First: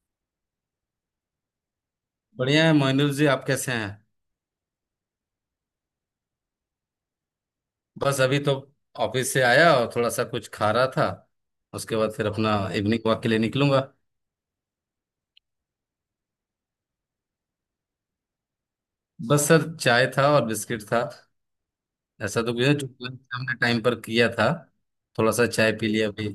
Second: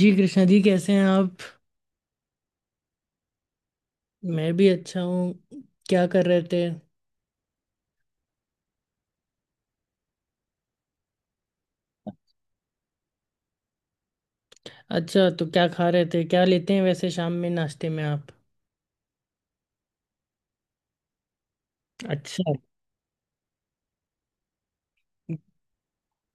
जी कृष्णा जी, कैसे हैं आप? बढ़िया है मोइनुल जी। आप कैसे हैं? मैं भी अच्छा हूँ। क्या कर रहे थे? बस अभी तो ऑफिस से आया और थोड़ा सा कुछ खा रहा था। उसके बाद फिर अपना इवनिंग वॉक के लिए निकलूंगा। अच्छा, तो क्या खा रहे थे? क्या लेते हैं वैसे शाम में नाश्ते में आप? बस सर चाय था और बिस्किट था। ऐसा अच्छा। तो कुछ है जो लंच हमने टाइम पर किया था। थोड़ा सा चाय पी लिया अभी।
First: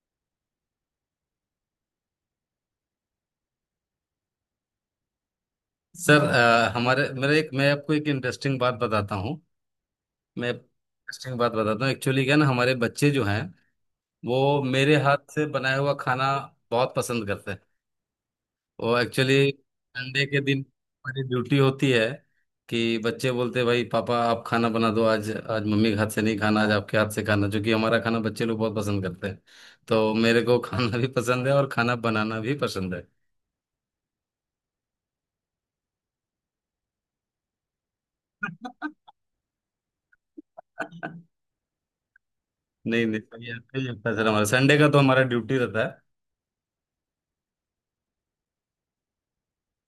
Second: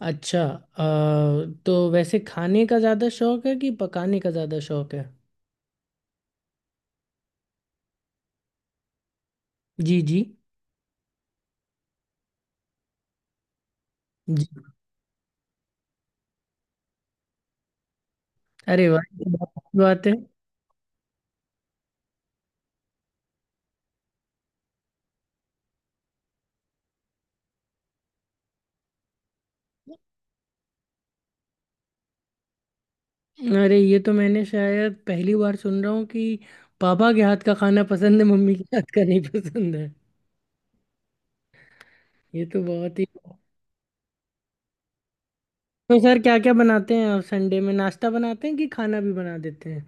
अच्छा अ, तो वैसे खाने का ज़्यादा शौक है कि पकाने का ज़्यादा शौक है? सर हमारे मेरे एक मैं आपको एक इंटरेस्टिंग बात बताता हूँ। जी जी। मैं इंटरेस्टिंग बात बताता हूँ एक्चुअली क्या ना, हमारे बच्चे जो हैं जी, वो मेरे हाथ से बनाया हुआ खाना बहुत पसंद करते हैं। अरे वो वाह, ये तो एक्चुअली बहुत अच्छी बात है। संडे के दिन हमारी ड्यूटी होती है कि बच्चे बोलते हैं भाई पापा आप खाना बना दो, आज आज मम्मी के हाथ से नहीं खाना, आज आपके हाथ से खाना, जो कि हमारा खाना बच्चे लोग बहुत पसंद करते हैं। तो मेरे को खाना भी पसंद है और खाना बनाना भी पसंद है। अरे, ये तो मैंने शायद पहली बार सुन रहा हूँ कि पापा के हाथ का खाना पसंद है, मम्मी के हाथ का नहीं पसंद है। ये तो बहुत ही। नहीं नहीं, सही है सही है सर। हमारा संडे का तो हमारा ड्यूटी रहता तो है। सर क्या क्या बनाते हैं आप? संडे में नाश्ता बनाते हैं कि खाना भी बना देते हैं?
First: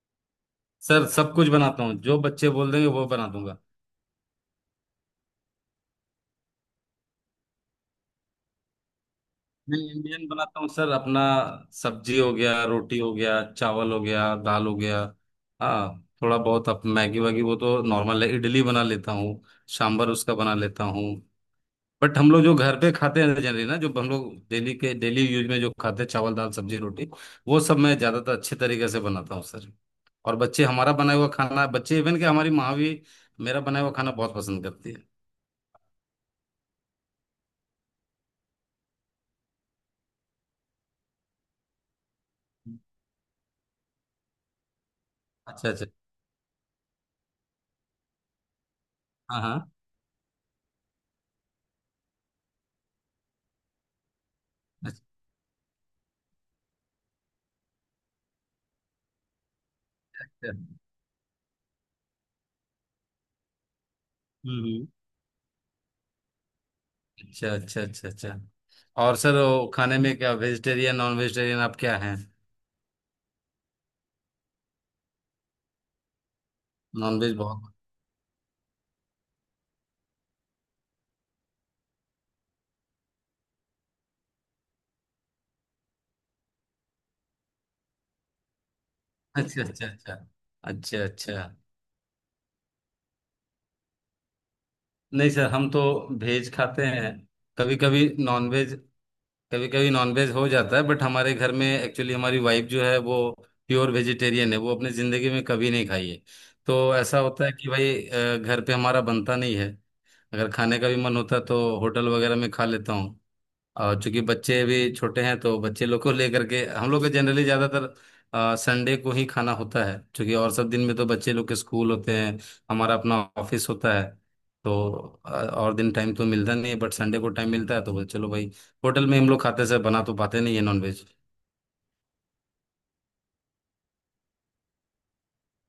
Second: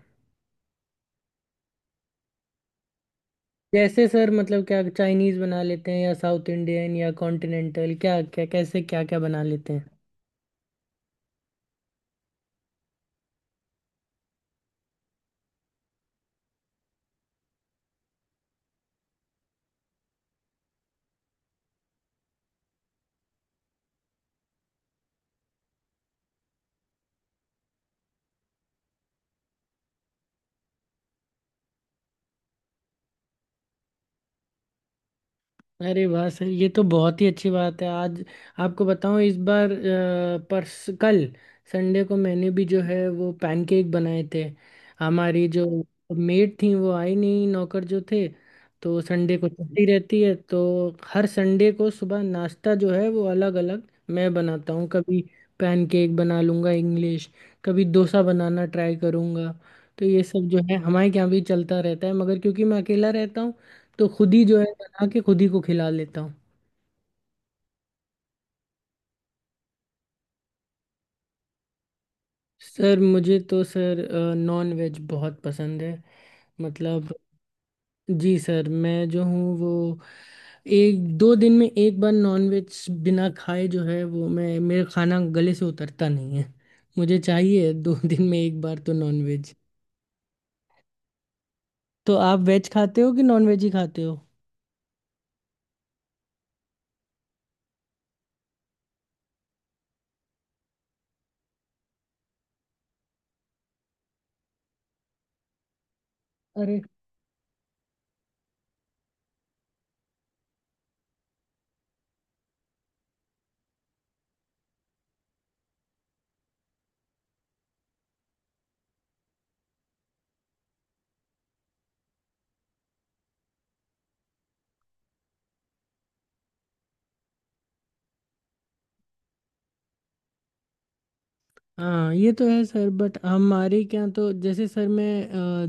सर सब कुछ बनाता हूँ, जो बच्चे बोल देंगे वो बना दूंगा। जैसे सर मतलब, क्या चाइनीज बना लेते हैं या साउथ इंडियन या कॉन्टिनेंटल? क्या क्या कैसे, क्या क्या बना लेते मैं हैं? इंडियन बनाता हूँ सर अपना। सब्जी हो गया, रोटी हो गया, चावल हो गया, दाल हो गया। हाँ थोड़ा बहुत अप मैगी वैगी वो तो नॉर्मल है, इडली बना लेता हूँ, सांभर उसका बना लेता हूँ। बट हम लोग जो घर पे खाते हैं जनरली ना, जो हम लोग डेली के डेली यूज में जो खाते हैं चावल दाल सब्जी रोटी, वो सब मैं ज्यादातर अच्छे तरीके से बनाता हूँ सर। और बच्चे हमारा बनाया हुआ खाना, बच्चे इवन के हमारी माँ भी मेरा बनाया हुआ खाना बहुत पसंद करती है। अरे वाह सर, ये तो बहुत ही अच्छी बात है। आज आपको बताऊं, इस बार परस कल संडे को मैंने भी जो है वो पैनकेक बनाए थे। हमारी जो अच्छा अच्छा। मेड थी वो आई नहीं, नौकर जो थे, तो संडे हाँ को हाँ। छुट्टी रहती है तो हर संडे को सुबह नाश्ता जो है वो अलग अलग मैं बनाता हूँ। अच्छा कभी पैनकेक बना लूँगा इंग्लिश, कभी डोसा बनाना ट्राई करूँगा। तो ये सब अच्छा। जो है हमारे यहाँ भी चलता रहता है, मगर क्योंकि मैं अकेला रहता हूँ तो खुद ही जो है हम्म हम्म। बना के खुद ही को खिला लेता हूँ। अच्छा अच्छा अच्छा अच्छा। और सर वो खाने में क्या वेजिटेरियन नॉन वेजिटेरियन, आप क्या हैं? सर मुझे तो सर नॉन वेज बहुत पसंद है। मतलब नॉन वेज बहुत। जी सर, मैं जो हूँ वो एक दो दिन में एक बार नॉन वेज बिना खाए जो है वो मैं, मेरा खाना गले से उतरता नहीं है। मुझे चाहिए दो दिन में एक बार तो नॉन वेज। अच्छा अच्छा अच्छा अच्छा अच्छा। तो आप वेज खाते हो कि नॉन वेज ही खाते हो? नहीं सर, हम तो वेज खाते हैं, कभी कभी नॉन वेज। कभी कभी नॉन वेज हो जाता है, बट हमारे घर में एक्चुअली हमारी वाइफ जो है वो प्योर वेजिटेरियन है, वो अपनी ज़िंदगी में कभी नहीं खाई है। तो अरे ऐसा होता है कि भाई घर पे हमारा बनता नहीं है। अगर खाने का भी मन होता तो होटल वगैरह में खा लेता हूँ। और चूंकि बच्चे अभी छोटे हैं तो बच्चे लोग को लेकर के हम लोग का जनरली ज्यादातर संडे को ही खाना होता है, चूंकि और सब दिन में तो बच्चे लोग के स्कूल होते हैं, हमारा अपना ऑफिस होता है। तो और दिन टाइम तो मिलता नहीं है, बट संडे को टाइम मिलता है तो बोले, चलो भाई होटल में। हम लोग खाते से बना तो पाते नहीं है नॉनवेज। हाँ, ये तो है सर, बट हमारे क्या तो जैसे सर, मैं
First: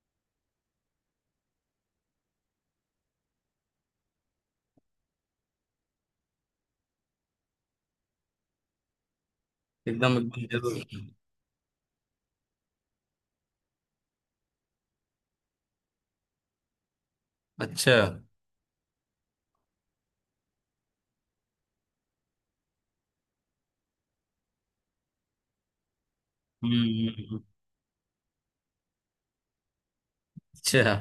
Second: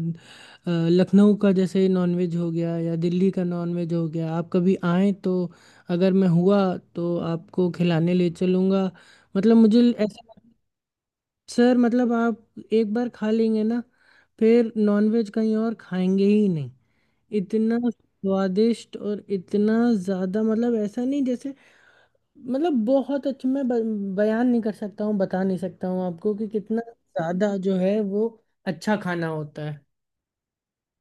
लखनऊ का जैसे नॉनवेज हो गया या दिल्ली का नॉनवेज हो गया, आप कभी आएँ तो, अगर मैं हुआ तो आपको खिलाने ले चलूँगा। मतलब मुझे एकदम ऐसा, एकदम जरूर। सर मतलब आप एक बार खा लेंगे ना, फिर नॉनवेज कहीं और खाएंगे ही नहीं। इतना अच्छा। स्वादिष्ट और इतना ज़्यादा, मतलब ऐसा नहीं जैसे, मतलब बहुत अच्छे, मैं बयान नहीं कर सकता हूँ, बता नहीं सकता हूँ आपको कि कितना हम्म। ज्यादा जो है वो अच्छा खाना होता है। अच्छा।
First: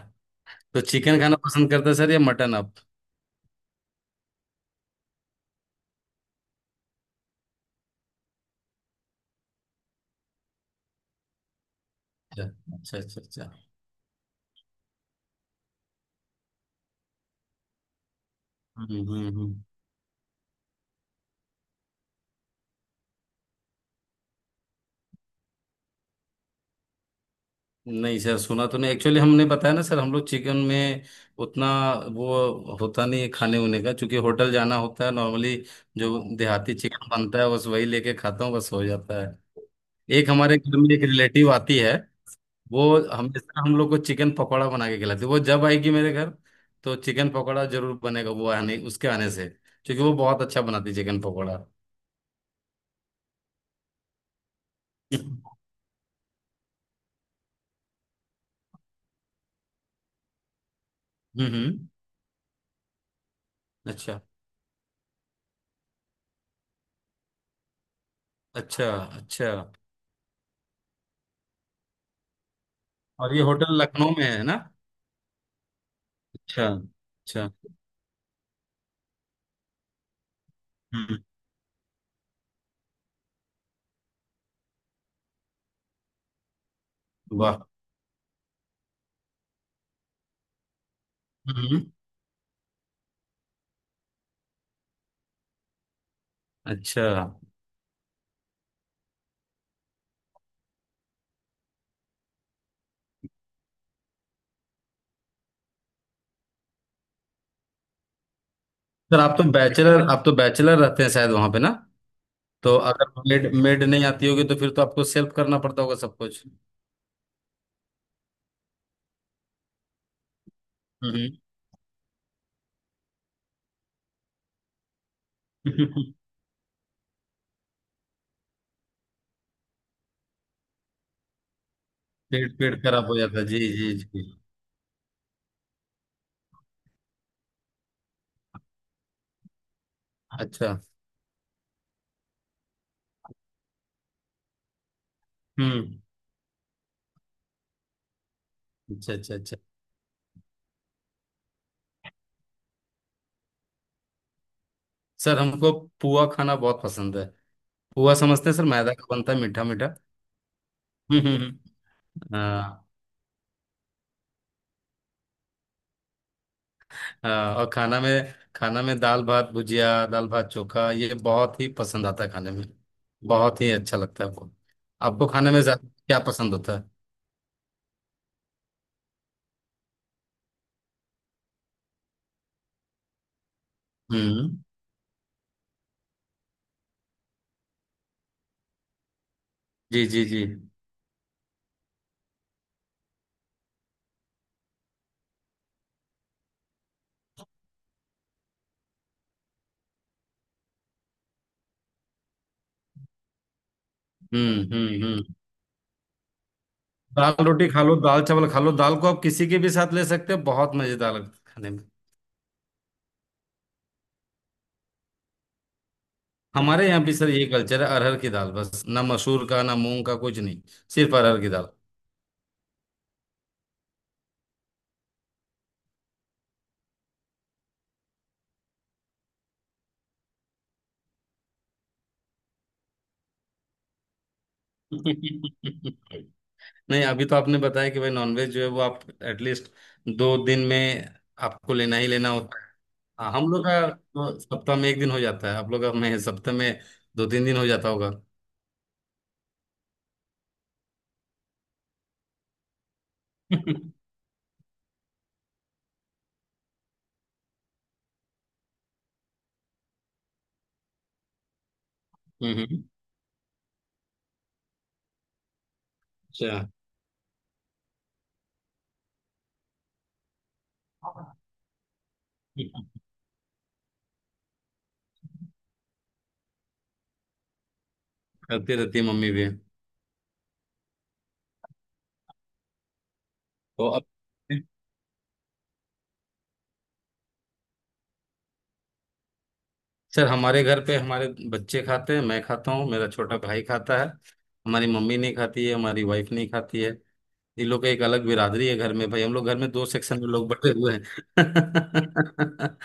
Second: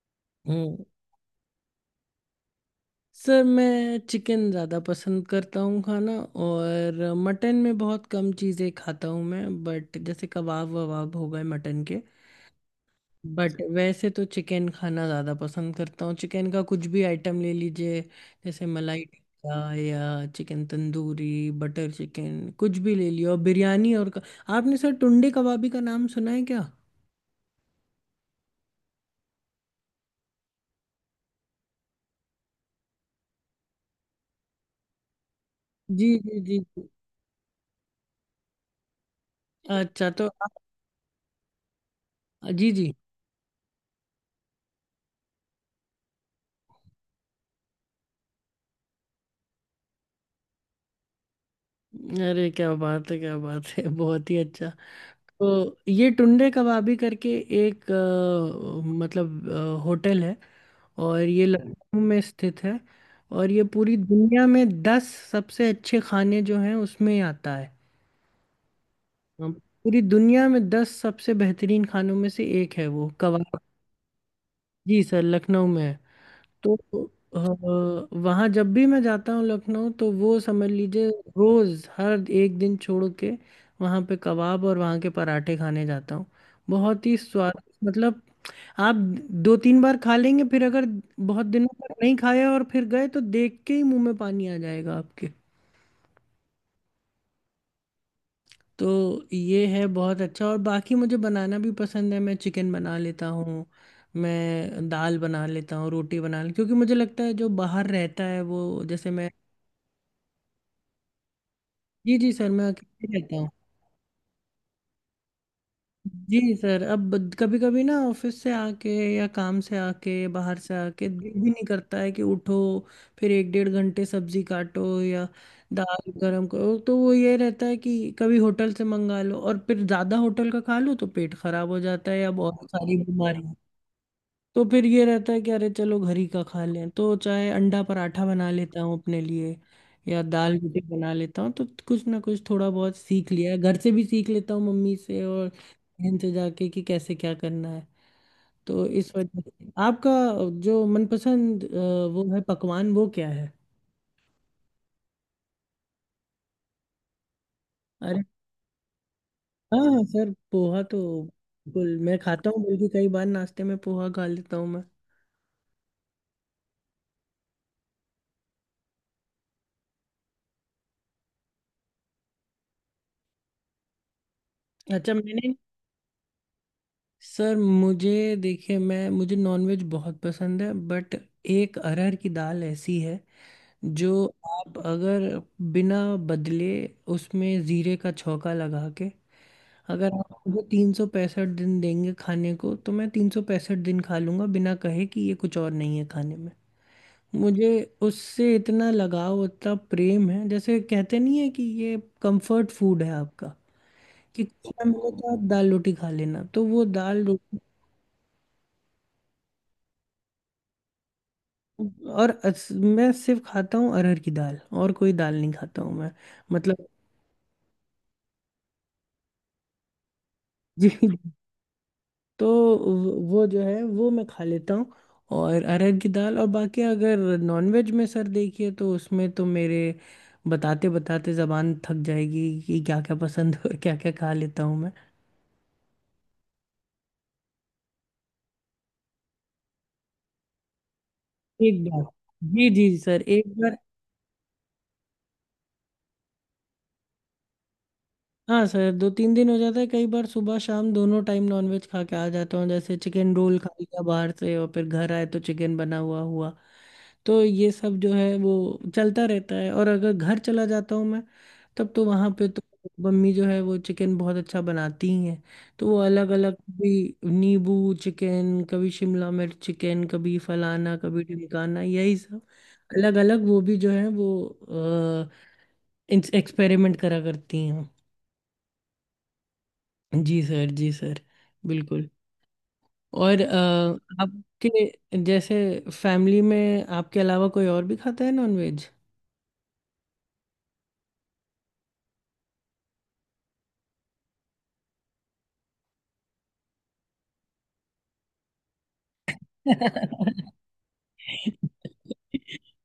हम्म। तो चिकन खाना पसंद करते हैं सर या मटन आप? सर मैं चिकन ज़्यादा पसंद करता हूँ खाना, और मटन में बहुत कम चीज़ें खाता हूँ मैं, बट जैसे कबाब वबाब हो गए मटन के। अच्छा अच्छा अच्छा अच्छा। बट वैसे तो चिकन खाना ज़्यादा पसंद करता हूँ, चिकन का कुछ भी आइटम ले लीजिए, जैसे हम्म मलाई हम्म हम्म। टिक्का या चिकन तंदूरी, बटर चिकन, कुछ भी ले लियो, बिरयानी और आपने सर टुंडे कबाबी का नाम सुना है क्या? नहीं सर सुना तो नहीं, एक्चुअली हमने बताया ना सर, हम लोग चिकन में उतना वो होता नहीं है खाने उने का, क्योंकि होटल जाना होता है नॉर्मली। जी जो हाँ जी जी देहाती जी। चिकन बनता है बस वही लेके खाता हूँ, बस हो जाता है। अच्छा, तो एक हमारे घर में एक रिलेटिव आती है, जी वो जी। हमेशा हम लोग को चिकन पकौड़ा बना के खिलाती है। वो जब आएगी मेरे घर तो चिकन पकौड़ा जरूर बनेगा वो आने उसके आने से, क्योंकि वो बहुत अच्छा बनाती है चिकन पकौड़ा। अरे क्या बात है, क्या बात है बहुत ही अच्छा। हम्म तो ये टुंडे कबाबी करके एक मतलब होटल है, और ये हम्म। लखनऊ में स्थित है। और ये पूरी अच्छा दुनिया में 10 सबसे अच्छे खाने जो हैं उसमें ही आता है। अच्छा अच्छा। अ, पूरी दुनिया में 10 सबसे बेहतरीन खानों में से एक है वो और ये कबाब। होटल लखनऊ में है ना? जी सर, लखनऊ में है। अच्छा तो अच्छा। वहां जब भी मैं जाता हूँ लखनऊ तो वो समझ लीजिए हम्म। रोज हर एक दिन छोड़ के वहां पे कबाब और वहां के पराठे खाने जाता हूँ। बहुत ही वाह। स्वाद, मतलब आप दो तीन बार खा लेंगे, फिर अगर बहुत दिनों हम्म। तक नहीं खाए और फिर गए तो देख के ही मुंह में पानी आ जाएगा आपके। अच्छा। तो ये है बहुत अच्छा। और बाकी मुझे बनाना भी पसंद है, मैं चिकन बना लेता हूँ, मैं दाल बना लेता हूँ, रोटी बना ले, क्योंकि मुझे लगता है जो बाहर रहता है वो, जैसे सर मैं, आप तो बैचलर, आप तो बैचलर रहते हैं शायद वहां पे ना? जी जी सर, मैं तो अगर अकेले रहता हूँ। मेड मेड नहीं आती होगी तो फिर तो आपको सेल्फ करना पड़ता होगा सब जी कुछ। सर, अब कभी कभी ना ऑफिस से आके या काम से आके बाहर से आके हम्म। दिल भी नहीं करता है कि उठो, फिर एक डेढ़ घंटे सब्जी काटो या दाल गरम करो, तो वो ये रहता है कि कभी होटल से मंगा लो, और फिर ज़्यादा होटल का खा लो तो पेट खराब हो जाता है अब और पेट पेट सारी खराब हो जाता बीमारी। है जी जी जी। तो फिर ये रहता है कि अरे चलो घर ही का खा लें, तो चाहे अंडा पराठा बना लेता हूँ अपने लिए, या दाल अच्छा। रोटी बना लेता हूँ, तो कुछ ना कुछ थोड़ा बहुत सीख लिया है, घर से भी सीख लेता हूँ मम्मी से और हम्म। बहन से जाके कि कैसे क्या करना है। तो इस अच्छा अच्छा वजह अच्छा। से आपका जो मनपसंद वो है पकवान, वो क्या है? सर हमको पुआ खाना बहुत पसंद है। पुआ अरे समझते हैं सर, मैदा का बनता है मीठा मीठा। हाँ सर, पोहा तो हम्म हम्म बिल्कुल मैं हम्म। खाता हूँ, हाँ। बल्कि कई बार नाश्ते में पोहा खा लेता हूँ मैं। हाँ, और खाना में, खाना में दाल भात भुजिया, दाल भात चोखा, ये बहुत ही पसंद आता है खाने में, बहुत ही अच्छा लगता है वो। अच्छा, आपको खाने मैंने, में ज्यादा क्या पसंद होता है? सर मुझे देखिए, मैं, मुझे नॉनवेज बहुत पसंद है बट एक अरहर की दाल ऐसी है जो, हम्म। आप अगर बिना बदले उसमें जीरे का छौंका लगा के, जी अगर जी जी। आप मुझे 365 दिन देंगे खाने को तो मैं 365 दिन खा लूँगा बिना कहे कि ये कुछ और नहीं है खाने में। मुझे उससे इतना लगाव, इतना प्रेम है, जैसे कहते नहीं है कि ये कंफर्ट फूड है आपका, कि कुछ ना मिले हम्म। तो आप दाल रोटी खा लेना, तो वो दाल दाल रोटी। रोटी खा लो, दाल चावल खा लो, दाल को आप किसी के भी साथ ले सकते हो, बहुत मजेदार लगता है खाने में। और मैं सिर्फ खाता हूँ अरहर की दाल, और कोई दाल नहीं खाता हूँ मैं। मतलब हमारे यहाँ भी सर ये कल्चर है, अरहर की दाल बस, ना मसूर का ना मूंग का कुछ नहीं, जी। सिर्फ अरहर की दाल। तो वो जो है वो मैं खा लेता हूँ, और अरहर की दाल। और बाकी अगर नॉनवेज में सर देखिए तो उसमें तो मेरे बताते बताते जबान थक जाएगी कि क्या क्या पसंद है और क्या क्या खा लेता हूँ मैं। नहीं अभी तो आपने बताया कि भाई नॉनवेज जो है वो आप एटलीस्ट 2 दिन में आपको एक लेना बार, ही लेना होता जी है। जी सर, हाँ एक हम लोग बार। का तो सप्ताह में 1 दिन हो जाता है, आप लोग का में सप्ताह में 2-3 दिन हो जाता होगा। हाँ सर, दो तीन दिन हो जाता है, कई बार सुबह शाम दोनों टाइम नॉनवेज खा के आ जाता हूँ, जैसे चिकन रोल खा हम्म। लिया बाहर से और फिर घर आए तो चिकन बना हुआ हुआ। तो ये सब जो है वो चलता रहता है, और अगर घर चला जाता हूँ मैं तब तो वहाँ पे तो हम्म। मम्मी जो है वो चिकन बहुत अच्छा बनाती ही हैं, तो वो अलग अलग अच्छा। भी, नींबू चिकन कभी, शिमला मिर्च चिकन कभी, फलाना कभी ढिमकाना, यही सब अलग अलग, वो भी जो है वो एक्सपेरिमेंट करा करती हैं। करती रहती है मम्मी भी। जी सर, जी सर, बिल्कुल। और तो अब आपके जैसे फैमिली में आपके अलावा कोई और भी खाता है नॉनवेज? सर हमारे घर पे हमारे बच्चे खाते हैं, मैं खाता हूँ, मेरा छोटा भाई खाता है। हमारी मम्मी नहीं खाती है, हमारी वाइफ नहीं खाती है। इन लोग का एक अलग बिरादरी है, घर में भाई हम लोग घर में दो सेक्शन में लोग बटे हुए हैं।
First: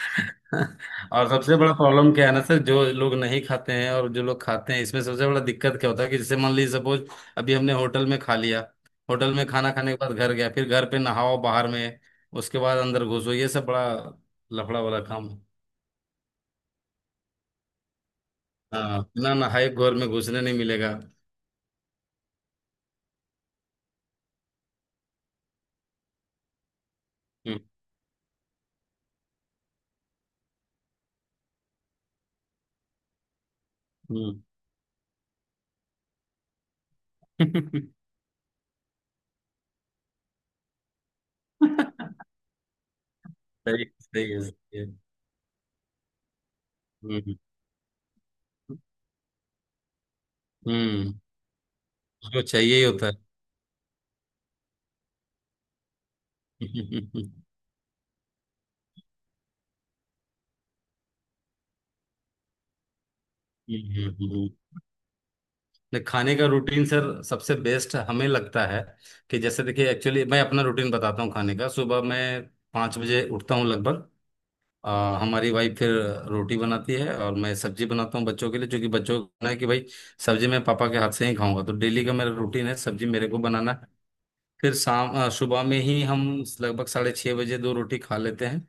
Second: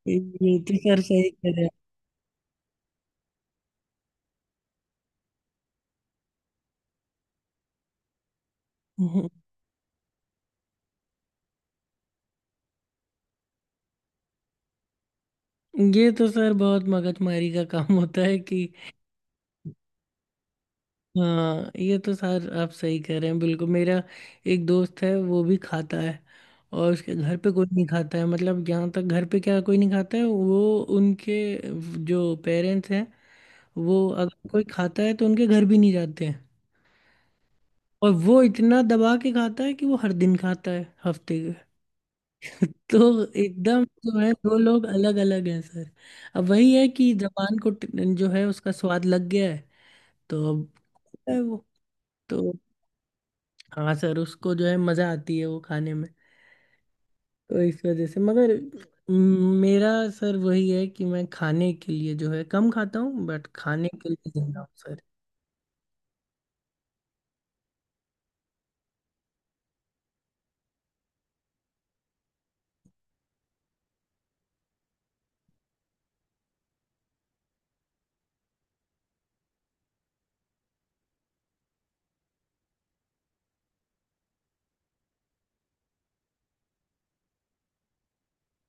ये तो सर और सही कह सबसे रहे हैं। बड़ा प्रॉब्लम क्या है ना सर, जो लोग नहीं खाते हैं और जो लोग खाते हैं इसमें सबसे बड़ा दिक्कत क्या होता है कि जैसे मान लीजिए सपोज अभी हमने होटल में खा लिया। होटल में खाना खाने के बाद घर गया, फिर घर पे नहाओ बाहर में, उसके बाद अंदर घुसो, ये सब बड़ा लफड़ा वाला काम है। ये तो सर बहुत मगजमारी का काम होता है कि, हाँ बिना नहाए घर में घुसने नहीं मिलेगा। हाँ ये तो सर आप सही कह रहे हैं बिल्कुल। मेरा एक दोस्त है वो भी खाता है, और उसके घर पे हम्म कोई नहीं खाता है, मतलब जहाँ तक घर पे क्या कोई नहीं खाता है वो उनके जो पेरेंट्स हैं वो, हम्म। अगर कोई खाता है तो उनके घर भी नहीं जाते हैं। और वो इतना दबा के खाता है कि वो हर दिन खाता है हफ्ते के। तो एकदम सही जो है सही है दो सही लोग है। अलग अलग हैं सर। अब वही है कि हम्म जबान को जो है उसका स्वाद लग गया है तो अब हम्म। है वो। तो उसको चाहिए ही होता है। हाँ सर, उसको जो है मज़ा आती है वो खाने में। हम्म। तो इस वजह से मगर मेरा सर वही है कि मैं खाने के लिए जो है कम खाता हूँ, बट खाने के लिए जिंदा हूँ सर। नहीं, खाने का रूटीन सर सबसे बेस्ट हमें लगता है, कि जैसे देखिए एक्चुअली मैं अपना रूटीन बताता हूँ खाने का। सुबह मैं 5 बजे उठता हूँ लगभग। हमारी वाइफ फिर रोटी बनाती है और मैं सब्जी बनाता हूँ बच्चों के लिए, क्योंकि बच्चों को कहना है कि भाई सब्जी मैं पापा के हाथ से ही खाऊंगा। तो डेली का मेरा रूटीन है सब्जी मेरे को बनाना है। फिर शाम सुबह में ही हम लगभग 6:30 बजे दो रोटी खा लेते हैं।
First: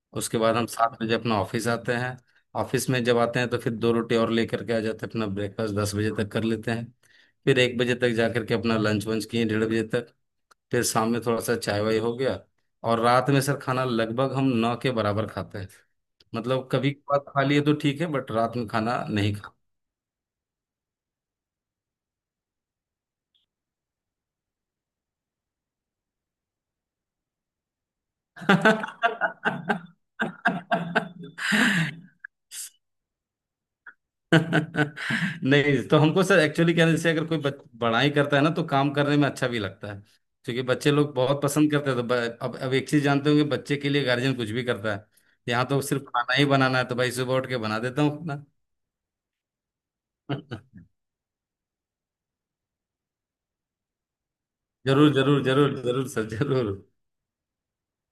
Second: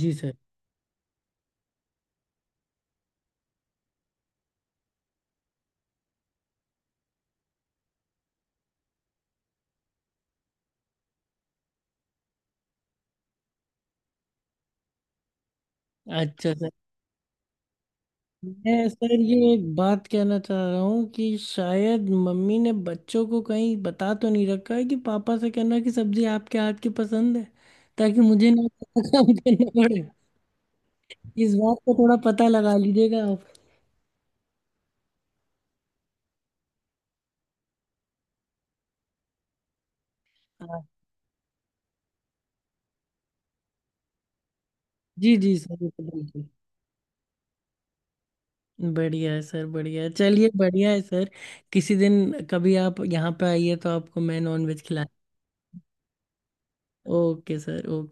जी सर। उसके बाद हम 7 बजे अपना ऑफिस आते हैं। ऑफिस में जब आते हैं तो फिर दो रोटी और लेकर के आ जाते हैं, अपना ब्रेकफास्ट 10 बजे तक कर लेते हैं। फिर 1 बजे तक जाकर के अपना लंच वंच किए 1:30 बजे तक। फिर शाम में थोड़ा सा चाय वाय हो गया। और रात में सर खाना लगभग हम 9 के बराबर खाते हैं। अच्छा मतलब सर, कभी बात खा लिए तो ठीक है, बट रात में मैं खाना सर नहीं ये एक बात कहना चाह रहा हूँ कि शायद मम्मी ने बच्चों को कहीं बता तो नहीं रखा है कि पापा से कहना कि सब्जी आपके हाथ की पसंद है, ताकि मुझे ना खाते। काम करना पड़े। इस बात का थोड़ा पता लगा लीजिएगा आप। नहीं तो हमको सर एक्चुअली क्या है, जैसे अगर कोई बड़ा ही करता है ना तो काम करने में अच्छा भी लगता है। क्योंकि हाँ, बच्चे लोग बहुत पसंद करते हैं तो अब एक चीज जानते होंगे, बच्चे के लिए गार्जियन कुछ भी करता है। जी जी यहाँ तो सर, सिर्फ खाना ही बिल्कुल। बनाना है तो भाई सुबह उठ के बना देता हूँ खाना। बढ़िया है सर, बढ़िया है, चलिए बढ़िया है सर। किसी दिन कभी आप यहाँ पे आइए तो आपको मैं नॉन वेज खिला। जरूर जरूर जरूर जरूर सर जरूर। Okay sir, okay.